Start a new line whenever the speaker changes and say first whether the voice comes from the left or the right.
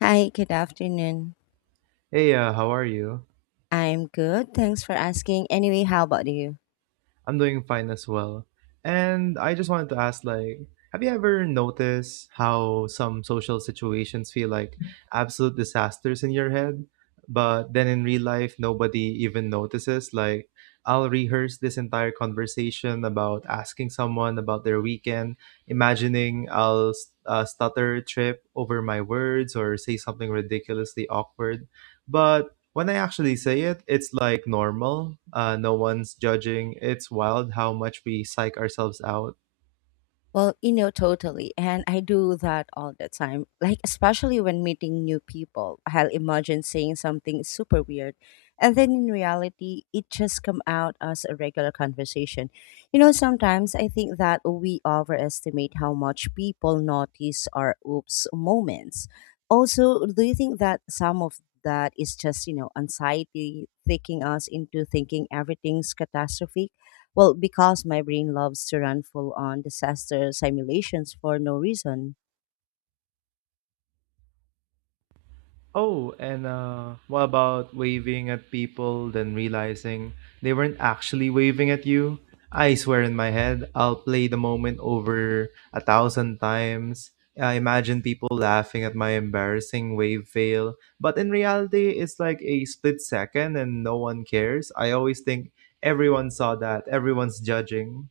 left: Hi, good afternoon.
right: Hey, how are you?
left: I'm good. Thanks for asking. Anyway, how about you?
right: I'm doing fine as well. And I just wanted to ask, like, have you ever noticed how some social situations feel like absolute disasters in your head, but then in real life, nobody even notices? Like, I'll rehearse this entire conversation about asking someone about their weekend, imagining I'll stutter, trip over my words, or say something ridiculously awkward. But when I actually say it, it's like normal. No one's judging. It's wild how much we psych ourselves out.
left: Well, you know, totally. And I do that all the time. Like, especially when meeting new people, I'll imagine saying something super weird. And then in reality, it just come out as a regular conversation. You know, sometimes I think that we overestimate how much people notice our oops moments. Also, do you think that some of that is just, you know, anxiety taking us into thinking everything's catastrophic? Well, because my brain loves to run full on disaster simulations for no reason.
right: Oh, and what about waving at people, then realizing they weren't actually waving at you? I swear in my head, I'll play the moment over a thousand times. I imagine people laughing at my embarrassing wave fail. But in reality, it's like a split second and no one cares. I always think everyone saw that, everyone's judging.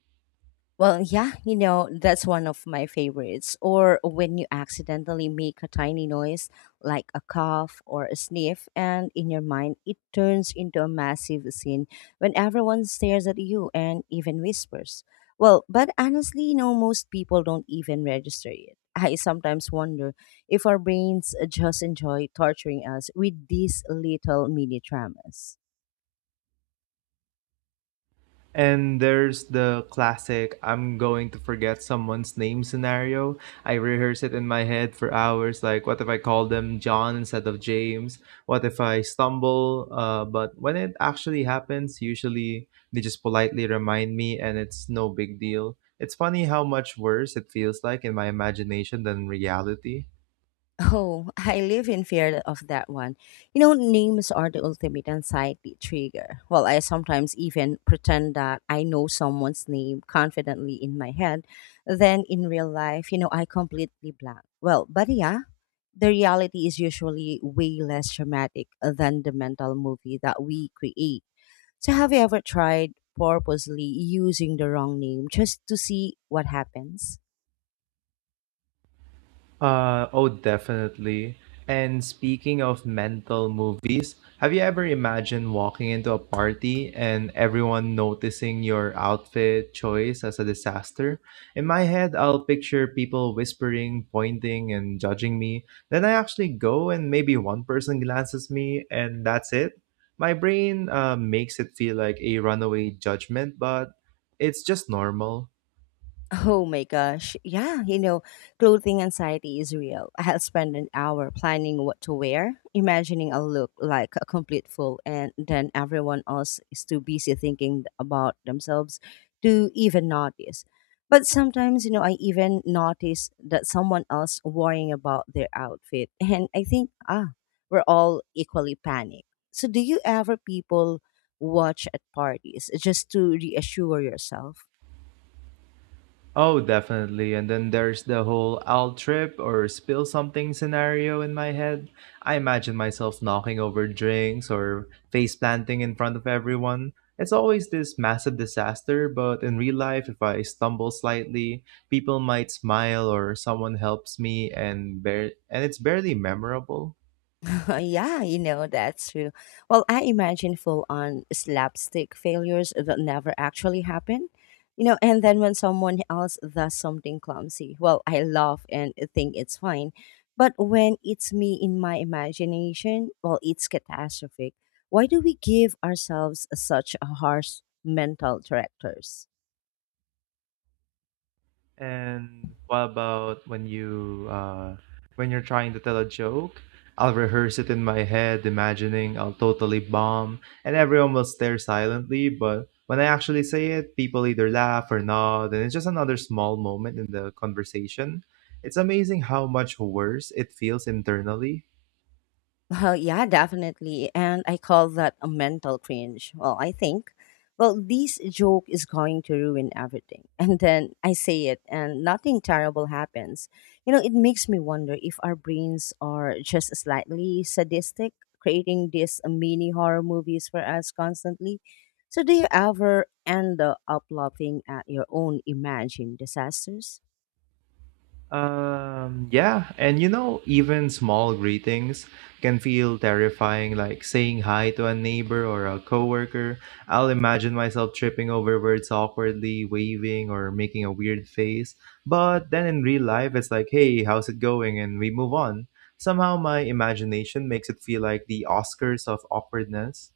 left: Well, yeah, you know, that's one of my favorites. Or when you accidentally make a tiny noise, like a cough or a sniff, and in your mind, it turns into a massive scene when everyone stares at you and even whispers. Well, but honestly, you know, most people don't even register it. I sometimes wonder if our brains just enjoy torturing us with these little mini dramas.
right: And there's the classic I'm going to forget someone's name scenario. I rehearse it in my head for hours. Like, what if I call them John instead of James? What if I stumble? But when it actually happens, usually they just politely remind me and it's no big deal. It's funny how much worse it feels like in my imagination than reality.
left: Oh, I live in fear of that one. You know, names are the ultimate anxiety trigger. Well, I sometimes even pretend that I know someone's name confidently in my head. Then in real life, you know, I completely blank. Well, but yeah, the reality is usually way less dramatic than the mental movie that we create. So, have you ever tried purposely using the wrong name just to see what happens?
right: Oh, definitely. And speaking of mental movies, have you ever imagined walking into a party and everyone noticing your outfit choice as a disaster? In my head, I'll picture people whispering, pointing, and judging me. Then I actually go and maybe one person glances me and that's it. My brain makes it feel like a runaway judgment, but it's just normal.
left: Oh my gosh. Yeah, you know, clothing anxiety is real. I'll spend an hour planning what to wear, imagining I'll look like a complete fool, and then everyone else is too busy thinking about themselves to even notice. But sometimes, you know, I even notice that someone else worrying about their outfit. And I think, ah, we're all equally panicked. So do you ever people watch at parties just to reassure yourself?
right: Oh, definitely. And then there's the whole I'll trip or spill something scenario in my head. I imagine myself knocking over drinks or face planting in front of everyone. It's always this massive disaster, but in real life, if I stumble slightly, people might smile or someone helps me, and it's barely memorable.
left: yeah, you know, that's true. Well, I imagine full on slapstick failures that never actually happen. You know, and then when someone else does something clumsy, well, I laugh and think it's fine. But when it's me in my imagination, well, it's catastrophic. Why do we give ourselves such a harsh mental directors?
right: And what about when you're trying to tell a joke? I'll rehearse it in my head, imagining I'll totally bomb, and everyone will stare silently, but when I actually say it, people either laugh or nod, and it's just another small moment in the conversation. It's amazing how much worse it feels internally.
left: Well, yeah, definitely. And I call that a mental cringe. Well, I think, well, this joke is going to ruin everything. And then I say it, and nothing terrible happens. You know, it makes me wonder if our brains are just slightly sadistic, creating these mini horror movies for us constantly. So, do you ever end up laughing at your own imagined disasters?
right: Yeah, and you know, even small greetings can feel terrifying, like saying hi to a neighbor or a coworker. I'll imagine myself tripping over words awkwardly, waving or making a weird face. But then in real life, it's like, hey, how's it going? And we move on. Somehow my imagination makes it feel like the Oscars of awkwardness.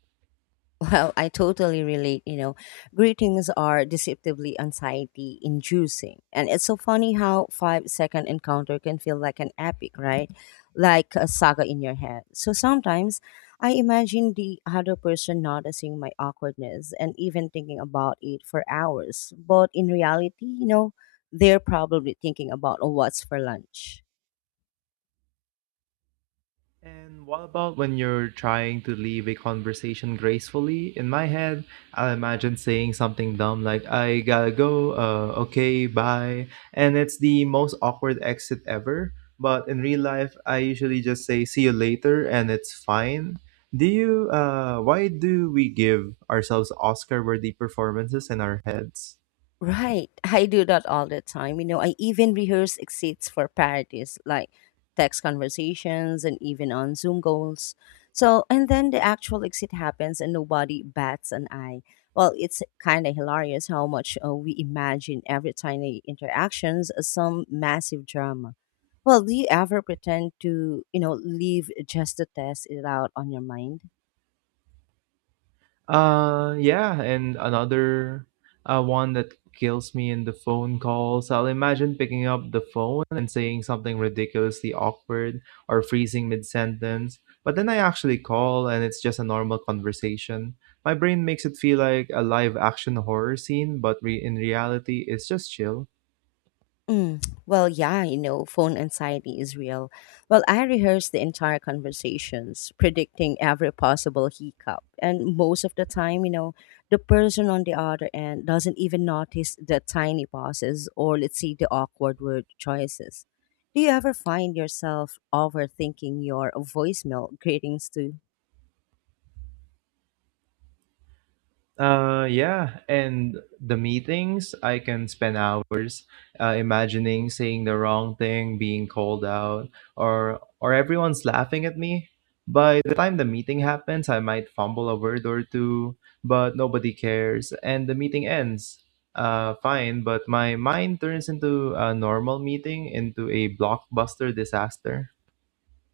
left: Well, I totally relate. You know, greetings are deceptively anxiety inducing. And it's so funny how 5-second encounter can feel like an epic, right? Like a saga in your head. So sometimes I imagine the other person noticing my awkwardness and even thinking about it for hours. But in reality, you know, they're probably thinking about oh, what's for lunch.
right: And what about when you're trying to leave a conversation gracefully? In my head, I imagine saying something dumb like, I gotta go, okay, bye. And it's the most awkward exit ever. But in real life, I usually just say, see you later, and it's fine. Why do we give ourselves Oscar worthy performances in our heads?
left: Right. I do that all the time. You know, I even rehearse exits for parodies like text conversations and even on Zoom goals. So, and then the actual exit happens and nobody bats an eye. Well, it's kind of hilarious how much we imagine every tiny interactions as some massive drama. Well, do you ever pretend to, you know, leave just to test it out on your mind?
right: Yeah, and another one that kills me in the phone calls. I'll imagine picking up the phone and saying something ridiculously awkward or freezing mid sentence, but then I actually call and it's just a normal conversation. My brain makes it feel like a live action horror scene, but re- in reality, it's just chill.
left: Mm, well, yeah, you know, phone anxiety is real. Well, I rehearse the entire conversations, predicting every possible hiccup. And most of the time, you know, the person on the other end doesn't even notice the tiny pauses or, let's say, the awkward word choices. Do you ever find yourself overthinking your voicemail greetings too?
right: Yeah, and the meetings, I can spend hours imagining saying the wrong thing, being called out, or everyone's laughing at me. By the time the meeting happens, I might fumble a word or two, but nobody cares, and the meeting ends. Fine, but my mind turns into a normal meeting into a blockbuster disaster.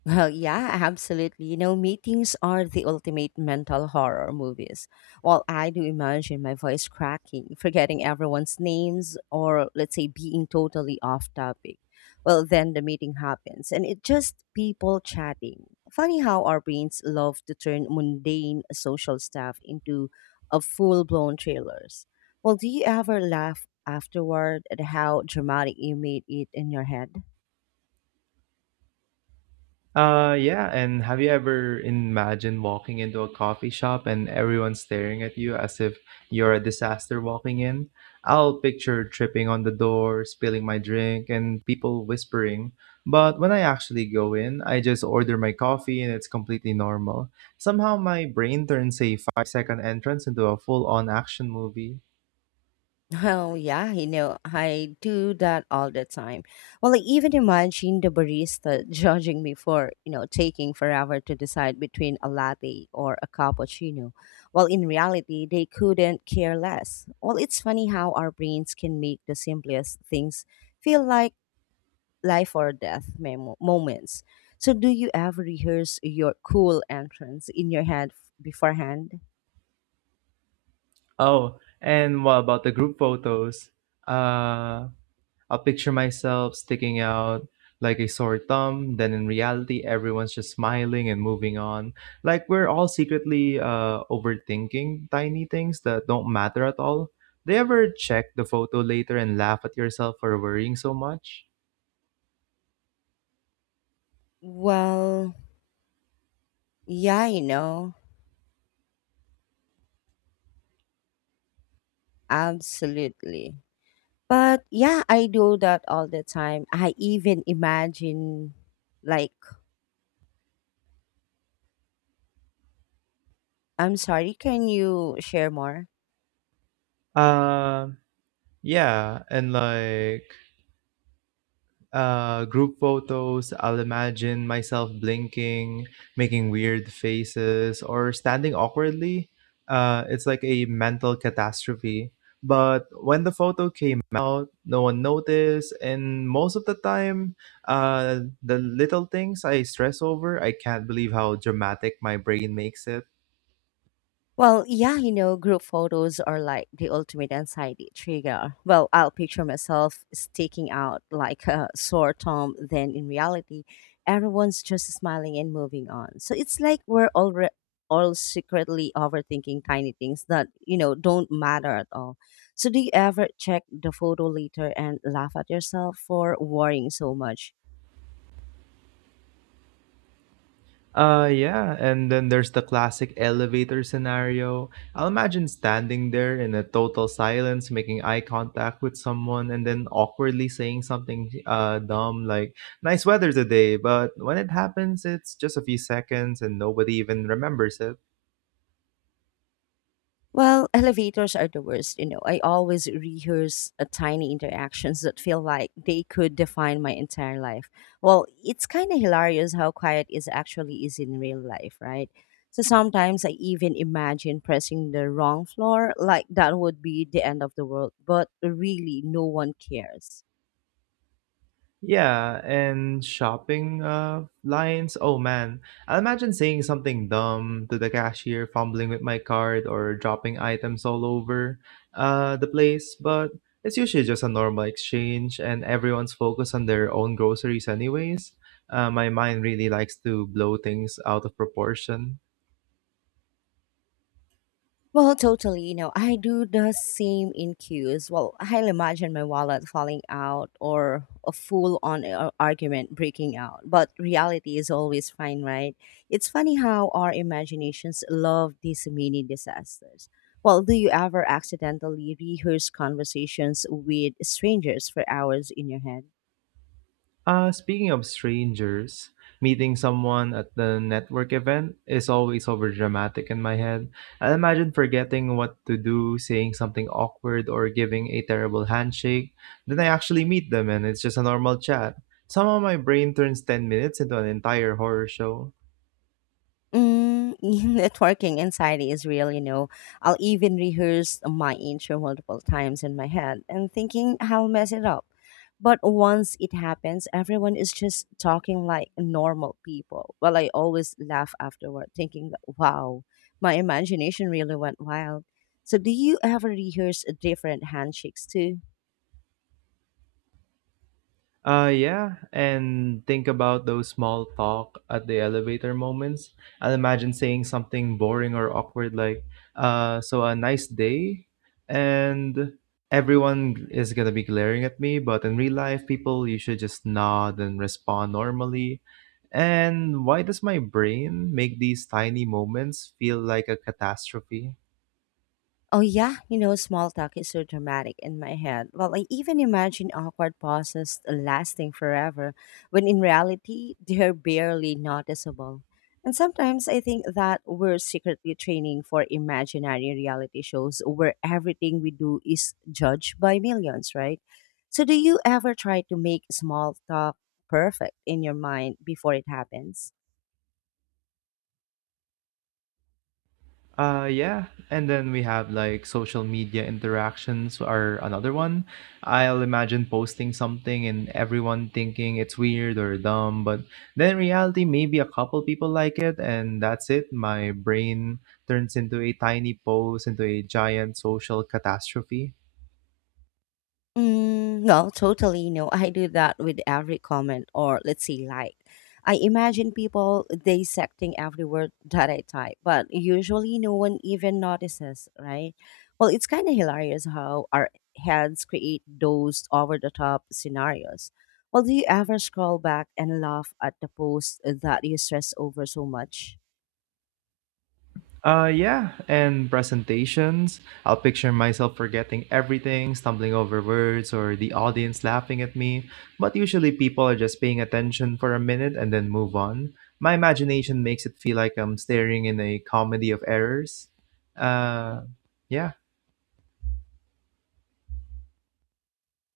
left: Well, yeah, absolutely. You know, meetings are the ultimate mental horror movies. While I do imagine my voice cracking, forgetting everyone's names, or let's say being totally off topic, well, then the meeting happens and it's just people chatting. Funny how our brains love to turn mundane social stuff into a full blown trailers. Well, do you ever laugh afterward at how dramatic you made it in your head?
right: Yeah, and have you ever imagined walking into a coffee shop and everyone staring at you as if you're a disaster walking in? I'll picture tripping on the door, spilling my drink, and people whispering. But when I actually go in, I just order my coffee and it's completely normal. Somehow my brain turns a five second entrance into a full on action movie.
left: Oh, yeah, you know, I do that all the time. Well, I even imagine the barista judging me for, you know, taking forever to decide between a latte or a cappuccino. Well, in reality, they couldn't care less. Well, it's funny how our brains can make the simplest things feel like life or death moments. So, do you ever rehearse your cool entrance in your head beforehand?
right: Oh, and what about the group photos? Uh, I'll picture myself sticking out like a sore thumb. Then in reality, everyone's just smiling and moving on. Like we're all secretly overthinking tiny things that don't matter at all. They ever check the photo later and laugh at yourself for worrying so much?
left: Well, yeah, you know, absolutely. But yeah, I do that all the time. I even imagine, like, I'm sorry, can you share more?
right: Uh, yeah. And like, group photos, I'll imagine myself blinking, making weird faces, or standing awkwardly. It's like a mental catastrophe. But when the photo came out, no one noticed, and most of the time, the little things I stress over, I can't believe how dramatic my brain makes it.
left: Well, yeah, you know, group photos are like the ultimate anxiety trigger. Well, I'll picture myself sticking out like a sore thumb, then in reality, everyone's just smiling and moving on. So it's like we're all all secretly overthinking tiny things that you know don't matter at all. So do you ever check the photo later and laugh at yourself for worrying so much?
right: Yeah, and then there's the classic elevator scenario. I'll imagine standing there in a total silence, making eye contact with someone, and then awkwardly saying something dumb like, nice weather today. But when it happens, it's just a few seconds and nobody even remembers it.
left: Well, elevators are the worst, you know. I always rehearse tiny interactions that feel like they could define my entire life. Well, it's kind of hilarious how quiet is actually is in real life, right? So sometimes I even imagine pressing the wrong floor, like that would be the end of the world, but really no one cares.
right: Yeah, and shopping lines. Oh man, I imagine saying something dumb to the cashier, fumbling with my card, or dropping items all over the place. But it's usually just a normal exchange, and everyone's focused on their own groceries, anyways. My mind really likes to blow things out of proportion.
left: Well, totally. You know, I do the same in queues. Well, I'll imagine my wallet falling out or a full on argument breaking out. But reality is always fine, right? It's funny how our imaginations love these mini disasters. Well, do you ever accidentally rehearse conversations with strangers for hours in your head?
right: Speaking of strangers, meeting someone at the network event is always over dramatic in my head. I imagine forgetting what to do, saying something awkward, or giving a terrible handshake. Then I actually meet them and it's just a normal chat. Somehow my brain turns 10 minutes into an entire horror show.
left: Mm, networking anxiety is real, you know. I'll even rehearse my intro multiple times in my head and thinking I'll mess it up. But once it happens, everyone is just talking like normal people. Well, I always laugh afterward, thinking that, wow, my imagination really went wild. So, do you ever rehearse different handshakes too?
right: Yeah, and think about those small talk at the elevator moments. I'll imagine saying something boring or awkward like, so a nice day, and everyone is gonna be glaring at me, but in real life, people, you should just nod and respond normally. And why does my brain make these tiny moments feel like a catastrophe?
left: Oh yeah, you know, small talk is so dramatic in my head. Well, I even imagine awkward pauses lasting forever, when in reality, they're barely noticeable. And sometimes I think that we're secretly training for imaginary reality shows where everything we do is judged by millions, right? So do you ever try to make small talk perfect in your mind before it happens?
right: Yeah. And then we have like social media interactions are another one. I'll imagine posting something and everyone thinking it's weird or dumb, but then in reality, maybe a couple people like it and that's it. My brain turns into a tiny post, into a giant social catastrophe.
left: Mm, well, totally. You know, I do that with every comment or let's say like. I imagine people dissecting every word that I type, but usually no one even notices, right? Well, it's kind of hilarious how our heads create those over the top scenarios. Well, do you ever scroll back and laugh at the post that you stress over so much?
right: Yeah, and presentations. I'll picture myself forgetting everything, stumbling over words, or the audience laughing at me. But usually people are just paying attention for a minute and then move on. My imagination makes it feel like I'm staring in a comedy of errors. Uh, yeah.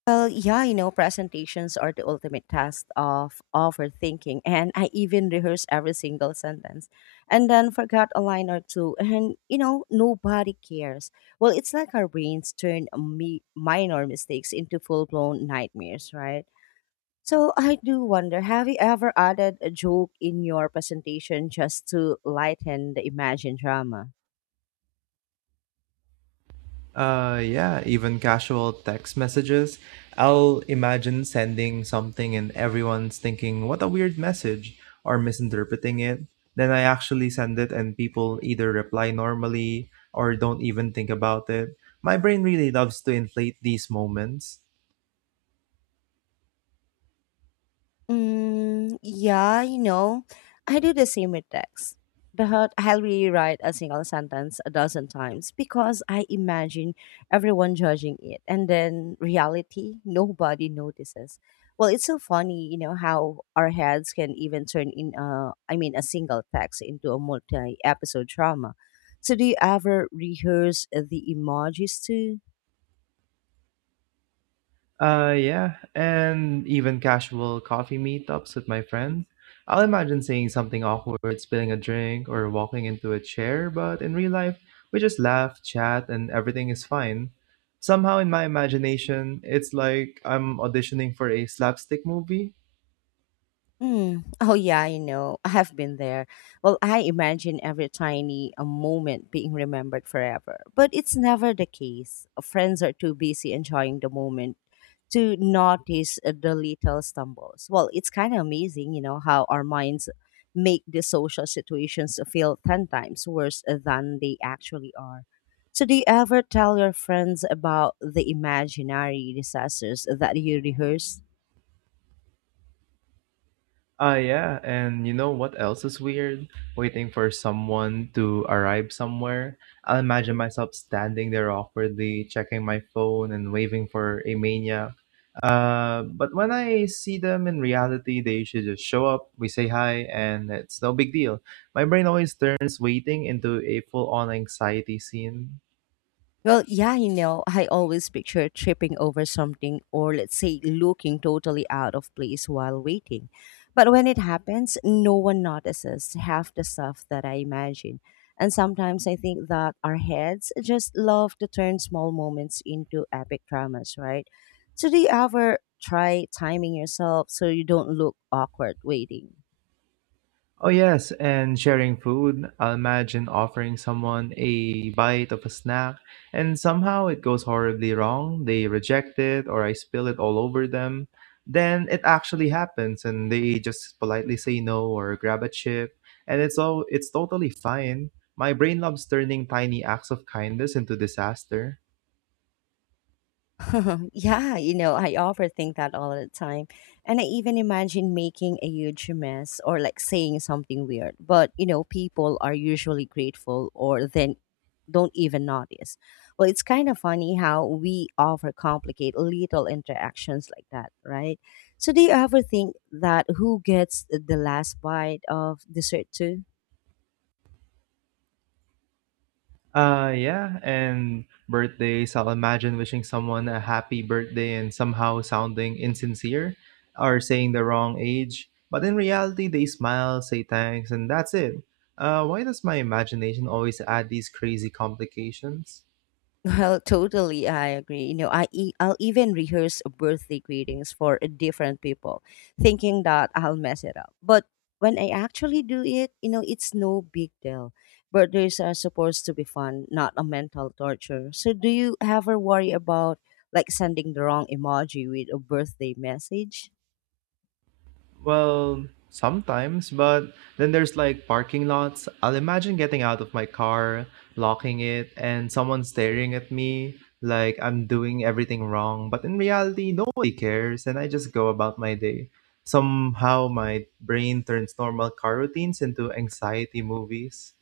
left: Well, yeah, you know, presentations are the ultimate test of overthinking. And I even rehearsed every single sentence and then forgot a line or two. And, you know, nobody cares. Well, it's like our brains turn minor mistakes into full blown nightmares, right? So I do wonder have you ever added a joke in your presentation just to lighten the imagined drama?
right: Yeah, even casual text messages. I'll imagine sending something and everyone's thinking, what a weird message, or misinterpreting it. Then I actually send it and people either reply normally or don't even think about it. My brain really loves to inflate these moments.
left: Mm, yeah, you know, I do the same with text. But I'll rewrite a single sentence a dozen times because I imagine everyone judging it. And then reality, nobody notices. Well, it's so funny, you know, how our heads can even turn in, a single text into a multi episode drama. So, do you ever rehearse the emojis too?
right: Yeah, and even casual coffee meetups with my friends. I'll imagine saying something awkward, spilling a drink, or walking into a chair, but in real life, we just laugh, chat, and everything is fine. Somehow, in my imagination, it's like I'm auditioning for a slapstick movie.
left: Mm. Oh yeah, I know. I have been there. Well, I imagine every tiny moment being remembered forever, but it's never the case. Friends are too busy enjoying the moment to notice the little stumbles. Well, it's kind of amazing, you know, how our minds make the social situations feel 10 times worse than they actually are. So, do you ever tell your friends about the imaginary disasters that you rehearse?
right: Ah, yeah. And you know what else is weird? Waiting for someone to arrive somewhere. I'll imagine myself standing there awkwardly, checking my phone and waving for a mania. But when I see them in reality, they should just show up, we say hi, and it's no big deal. My brain always turns waiting into a full on anxiety scene.
left: Well, yeah, you know, I always picture tripping over something or let's say looking totally out of place while waiting. But when it happens, no one notices half the stuff that I imagine. And sometimes I think that our heads just love to turn small moments into epic dramas, right? So do you ever try timing yourself so you don't look awkward waiting?
right: Oh, yes, and sharing food. I'll imagine offering someone a bite of a snack, and somehow it goes horribly wrong. They reject it, or I spill it all over them. Then it actually happens, and they just politely say no or grab a chip, and it's totally fine. My brain loves turning tiny acts of kindness into disaster.
left: yeah, you know, I overthink that all the time. And I even imagine making a huge mess or like saying something weird. But, you know, people are usually grateful or then don't even notice. Well, it's kind of funny how we overcomplicate little interactions like that, right? So, do you ever think that who gets the last bite of dessert too?
right: Yeah, and birthdays. I'll imagine wishing someone a happy birthday and somehow sounding insincere or saying the wrong age. But in reality, they smile, say thanks, and that's it. Why does my imagination always add these crazy complications?
left: Well, totally, I agree. You know, I'll even rehearse birthday greetings for different people, thinking that I'll mess it up. But when I actually do it, you know, it's no big deal. Birthdays are supposed to be fun, not a mental torture. So, do you ever worry about like sending the wrong emoji with a birthday message?
right: Well, sometimes, but then there's like parking lots. I'll imagine getting out of my car, blocking it, and someone staring at me like I'm doing everything wrong. But in reality, nobody cares, and I just go about my day. Somehow, my brain turns normal car routines into anxiety movies.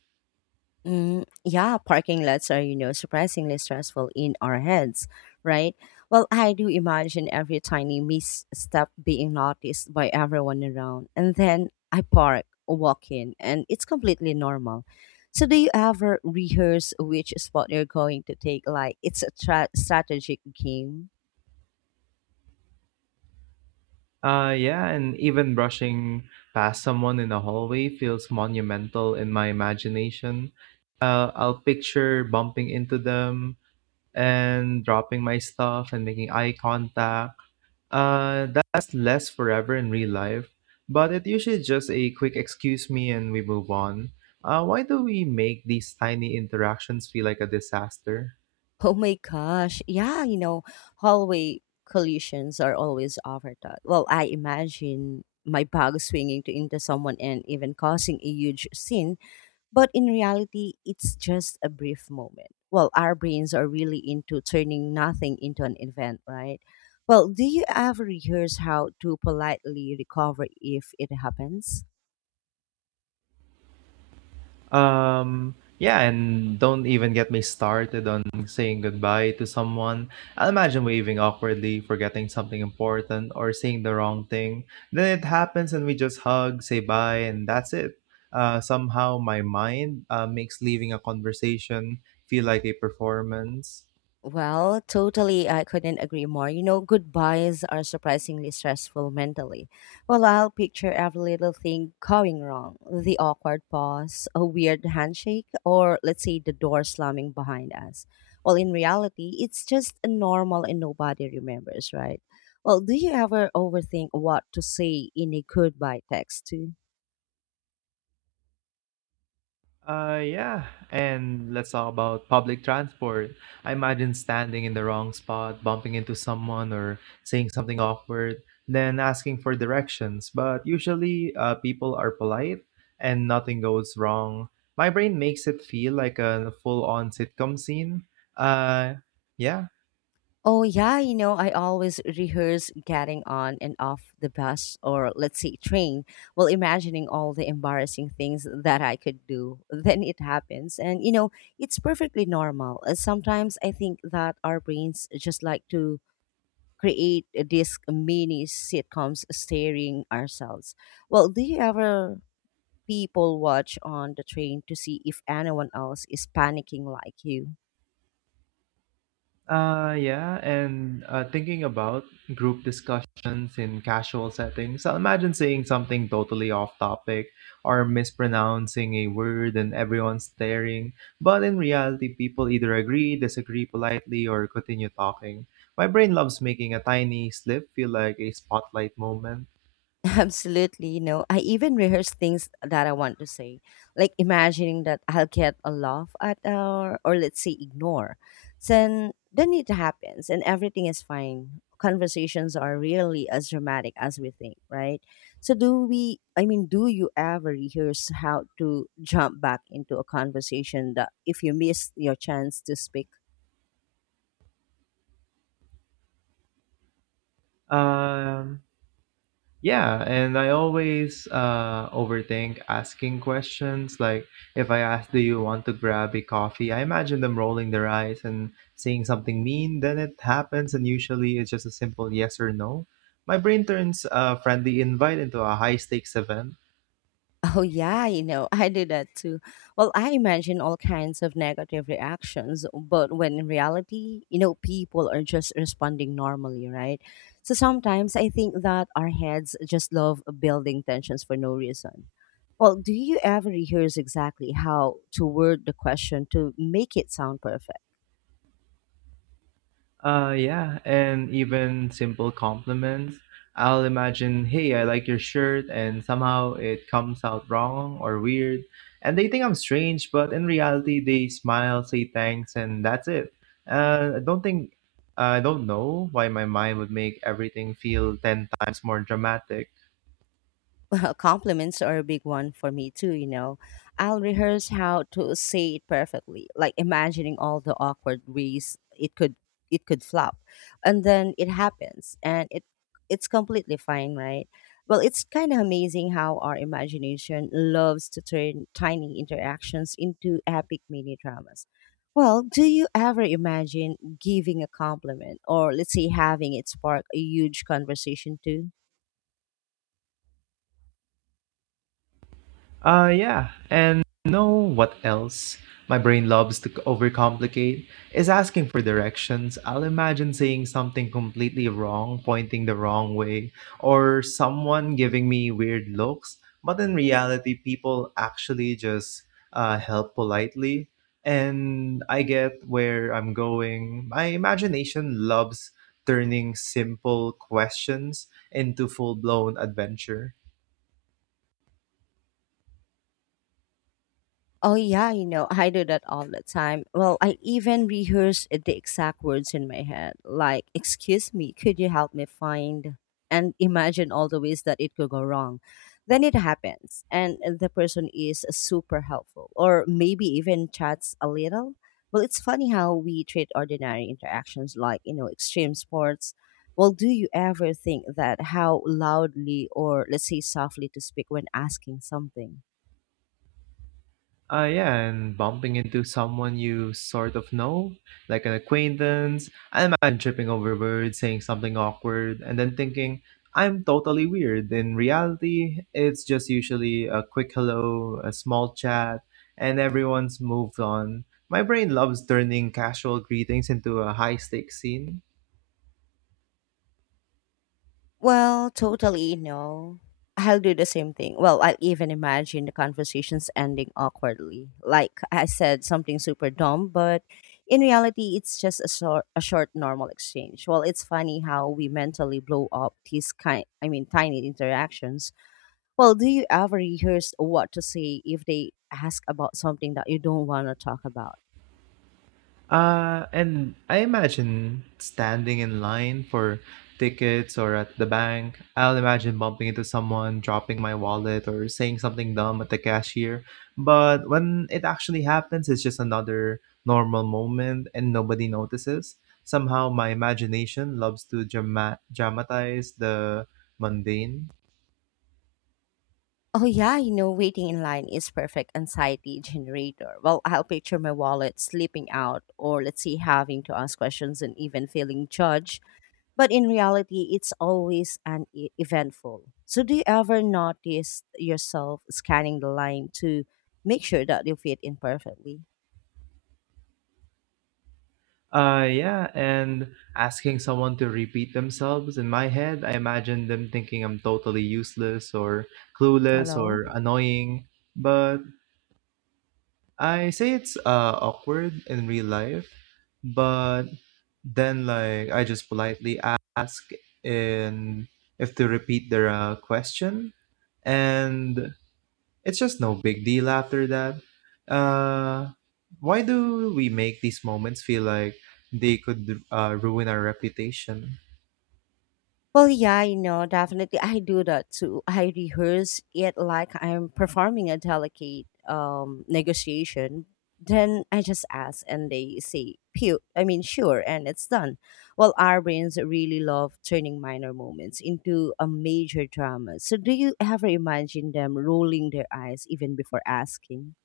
left: Mm, yeah, parking lots are, you know, surprisingly stressful in our heads, right? Well, I do imagine every tiny misstep being noticed by everyone around. And then I park, walk in, and it's completely normal. So, do you ever rehearse which spot you're going to take? Like, it's a strategic game?
right: Yeah, and even brushing past someone in a hallway feels monumental in my imagination. I'll picture bumping into them and dropping my stuff and making eye contact. That's less forever in real life, but it usually just a quick excuse me and we move on. Why do we make these tiny interactions feel like a disaster?
left: Oh my gosh. Yeah, you know, hallway collisions are always overthought. Well, I imagine my bag swinging to into someone and even causing a huge scene, but in reality, it's just a brief moment. Well, our brains are really into turning nothing into an event, right? Well, do you ever rehearse how to politely recover if it happens?
right: Yeah, and don't even get me started on saying goodbye to someone. I'll imagine waving awkwardly, forgetting something important, or saying the wrong thing. Then it happens, and we just hug, say bye, and that's it. Somehow, my mind makes leaving a conversation feel like a performance.
left: Well, totally. I couldn't agree more. You know, goodbyes are surprisingly stressful mentally. Well, I'll picture every little thing going wrong the awkward pause, a weird handshake, or let's say the door slamming behind us. Well, in reality, it's just a normal and nobody remembers, right? Well, do you ever overthink what to say in a goodbye text?
right: Yeah. And let's talk about public transport. I imagine standing in the wrong spot, bumping into someone, or saying something awkward, then asking for directions. But usually, people are polite and nothing goes wrong. My brain makes it feel like a full on sitcom scene. Uh, yeah.
left: Oh, yeah. You know, I always rehearse getting on and off the bus or, let's say, train while imagining all the embarrassing things that I could do. Then it happens. And, you know, it's perfectly normal. Sometimes I think that our brains just like to create these mini sitcoms staring ourselves. Well, do you ever people watch on the train to see if anyone else is panicking like you?
right: Yeah, and thinking about group discussions in casual settings, I'll imagine saying something totally off topic or mispronouncing a word and everyone staring. But in reality, people either agree, disagree politely, or continue talking. My brain loves making a tiny slip feel like a spotlight moment.
left: Absolutely, you know, I even rehearse things that I want to say, like imagining that I'll get a laugh at or let's say ignore. Then it happens and everything is fine. Conversations are really as dramatic as we think, right? So, do we, I mean, do you ever rehearse how to jump back into a conversation that if you miss your chance to speak?
right: Um, Yeah, and I always overthink asking questions. Like, if I ask, do you want to grab a coffee? I imagine them rolling their eyes and saying something mean. Then it happens, and usually it's just a simple yes or no. My brain turns a friendly invite into a high stakes event.
left: Oh, yeah, you know, I do that too. Well, I imagine all kinds of negative reactions, but when in reality, you know, people are just responding normally, right? So sometimes I think that our heads just love building tensions for no reason. Well, do you ever rehearse exactly how to word the question to make it sound perfect?
right: Yeah, and even simple compliments. I'll imagine, hey, I like your shirt, and somehow it comes out wrong or weird, and they think I'm strange, but in reality, they smile, say thanks, and that's it. Uh, I don't think, I don't know why my mind would make everything feel 10 times more dramatic.
left: Well, compliments are a big one for me too, you know. I'll rehearse how to say it perfectly, like imagining all the awkward ways it could flop. And then it happens and it's completely fine, right? Well, it's kind of amazing how our imagination loves to turn tiny interactions into epic mini dramas. Well, do you ever imagine giving a compliment or let's say having it spark a huge conversation too?
right: Yeah, and know what else my brain loves to overcomplicate is asking for directions. I'll imagine saying something completely wrong, pointing the wrong way, or someone giving me weird looks. But in reality, people actually just help politely, and I get where I'm going. My imagination loves turning simple questions into full blown adventure.
left: Oh yeah, you know, I do that all the time. Well, I even rehearse the exact words in my head, like, "Excuse me, could you help me find?" and imagine all the ways that it could go wrong. Then it happens, and the person is super helpful, or maybe even chats a little. Well, it's funny how we treat ordinary interactions like, you know, extreme sports. Well, do you ever think that how loudly or let's say softly to speak when asking something?
right: Yeah, and bumping into someone you sort of know, like an acquaintance. I imagine tripping over words, saying something awkward, and then thinking, I'm totally weird. In reality, it's just usually a quick hello, a small chat, and everyone's moved on. My brain loves turning casual greetings into a high stakes scene.
left: Well, totally no. I'll do the same thing. Well, I'll even imagine the conversations ending awkwardly. Like I said something super dumb, but in reality, it's just a short normal exchange. Well, it's funny how we mentally blow up these kind, I mean, tiny interactions. Well, do you ever rehearse what to say if they ask about something that you don't want to talk about?
right: And I imagine standing in line for tickets or at the bank. I'll imagine bumping into someone, dropping my wallet, or saying something dumb at the cashier. But when it actually happens, it's just another normal moment and nobody notices. Somehow, my imagination loves to dramatize the mundane.
left: Oh yeah, you know, waiting in line is perfect anxiety generator. Well, I'll picture my wallet slipping out, or let's say having to ask questions and even feeling judged. But in reality, it's always an eventful. So do you ever notice yourself scanning the line to make sure that you fit in perfectly?
right: Yeah, and asking someone to repeat themselves in my head, I imagine them thinking I'm totally useless or clueless
left: Hello?
right: or annoying. But I say it's awkward in real life, but then like I just politely ask in if to repeat their question, and it's just no big deal after that. Uh, why do we make these moments feel like they could ruin our reputation?
left: Well, yeah, you know, definitely. I do that too. I rehearse it like I'm performing a delicate negotiation. Then I just ask, and they say, "Pew." I mean, sure, and it's done. Well, our brains really love turning minor moments into a major drama. So, do you ever imagine them rolling their eyes even before asking?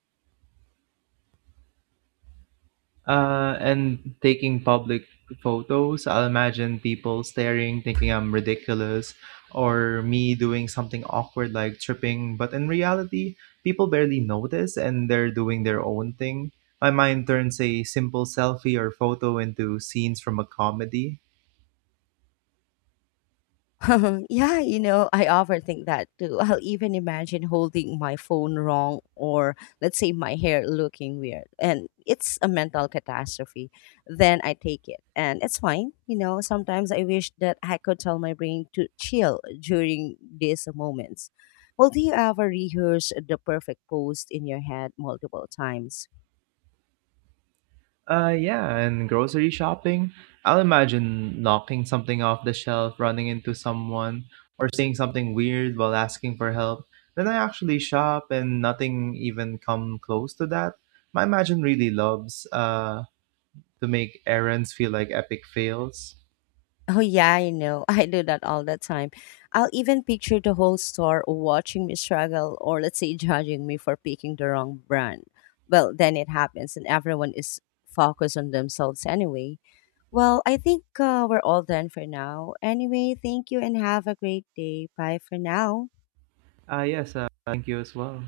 right: And taking public photos, I'll imagine people staring, thinking I'm ridiculous, or me doing something awkward like tripping. But in reality, people barely notice and they're doing their own thing. My mind turns a simple selfie or photo into scenes from a comedy.
left: yeah, you know, I often think that too. I'll even imagine holding my phone wrong or let's say my hair looking weird and it's a mental catastrophe. Then I take it and it's fine. You know, sometimes I wish that I could tell my brain to chill during these moments. Well, do you ever rehearse the perfect pose in your head multiple times?
right: Yeah, and grocery shopping. I'll imagine knocking something off the shelf, running into someone, or saying something weird while asking for help. Then I actually shop, and nothing even come close to that. My imagine really loves to make errands feel like epic fails.
left: Oh yeah, I know. I do that all the time. I'll even picture the whole store watching me struggle or let's say judging me for picking the wrong brand. Well, then it happens and everyone is focused on themselves anyway. Well, I think we're all done for now. Anyway, thank you and have a great day. Bye for now.
right: Ah, yes. Thank you as well.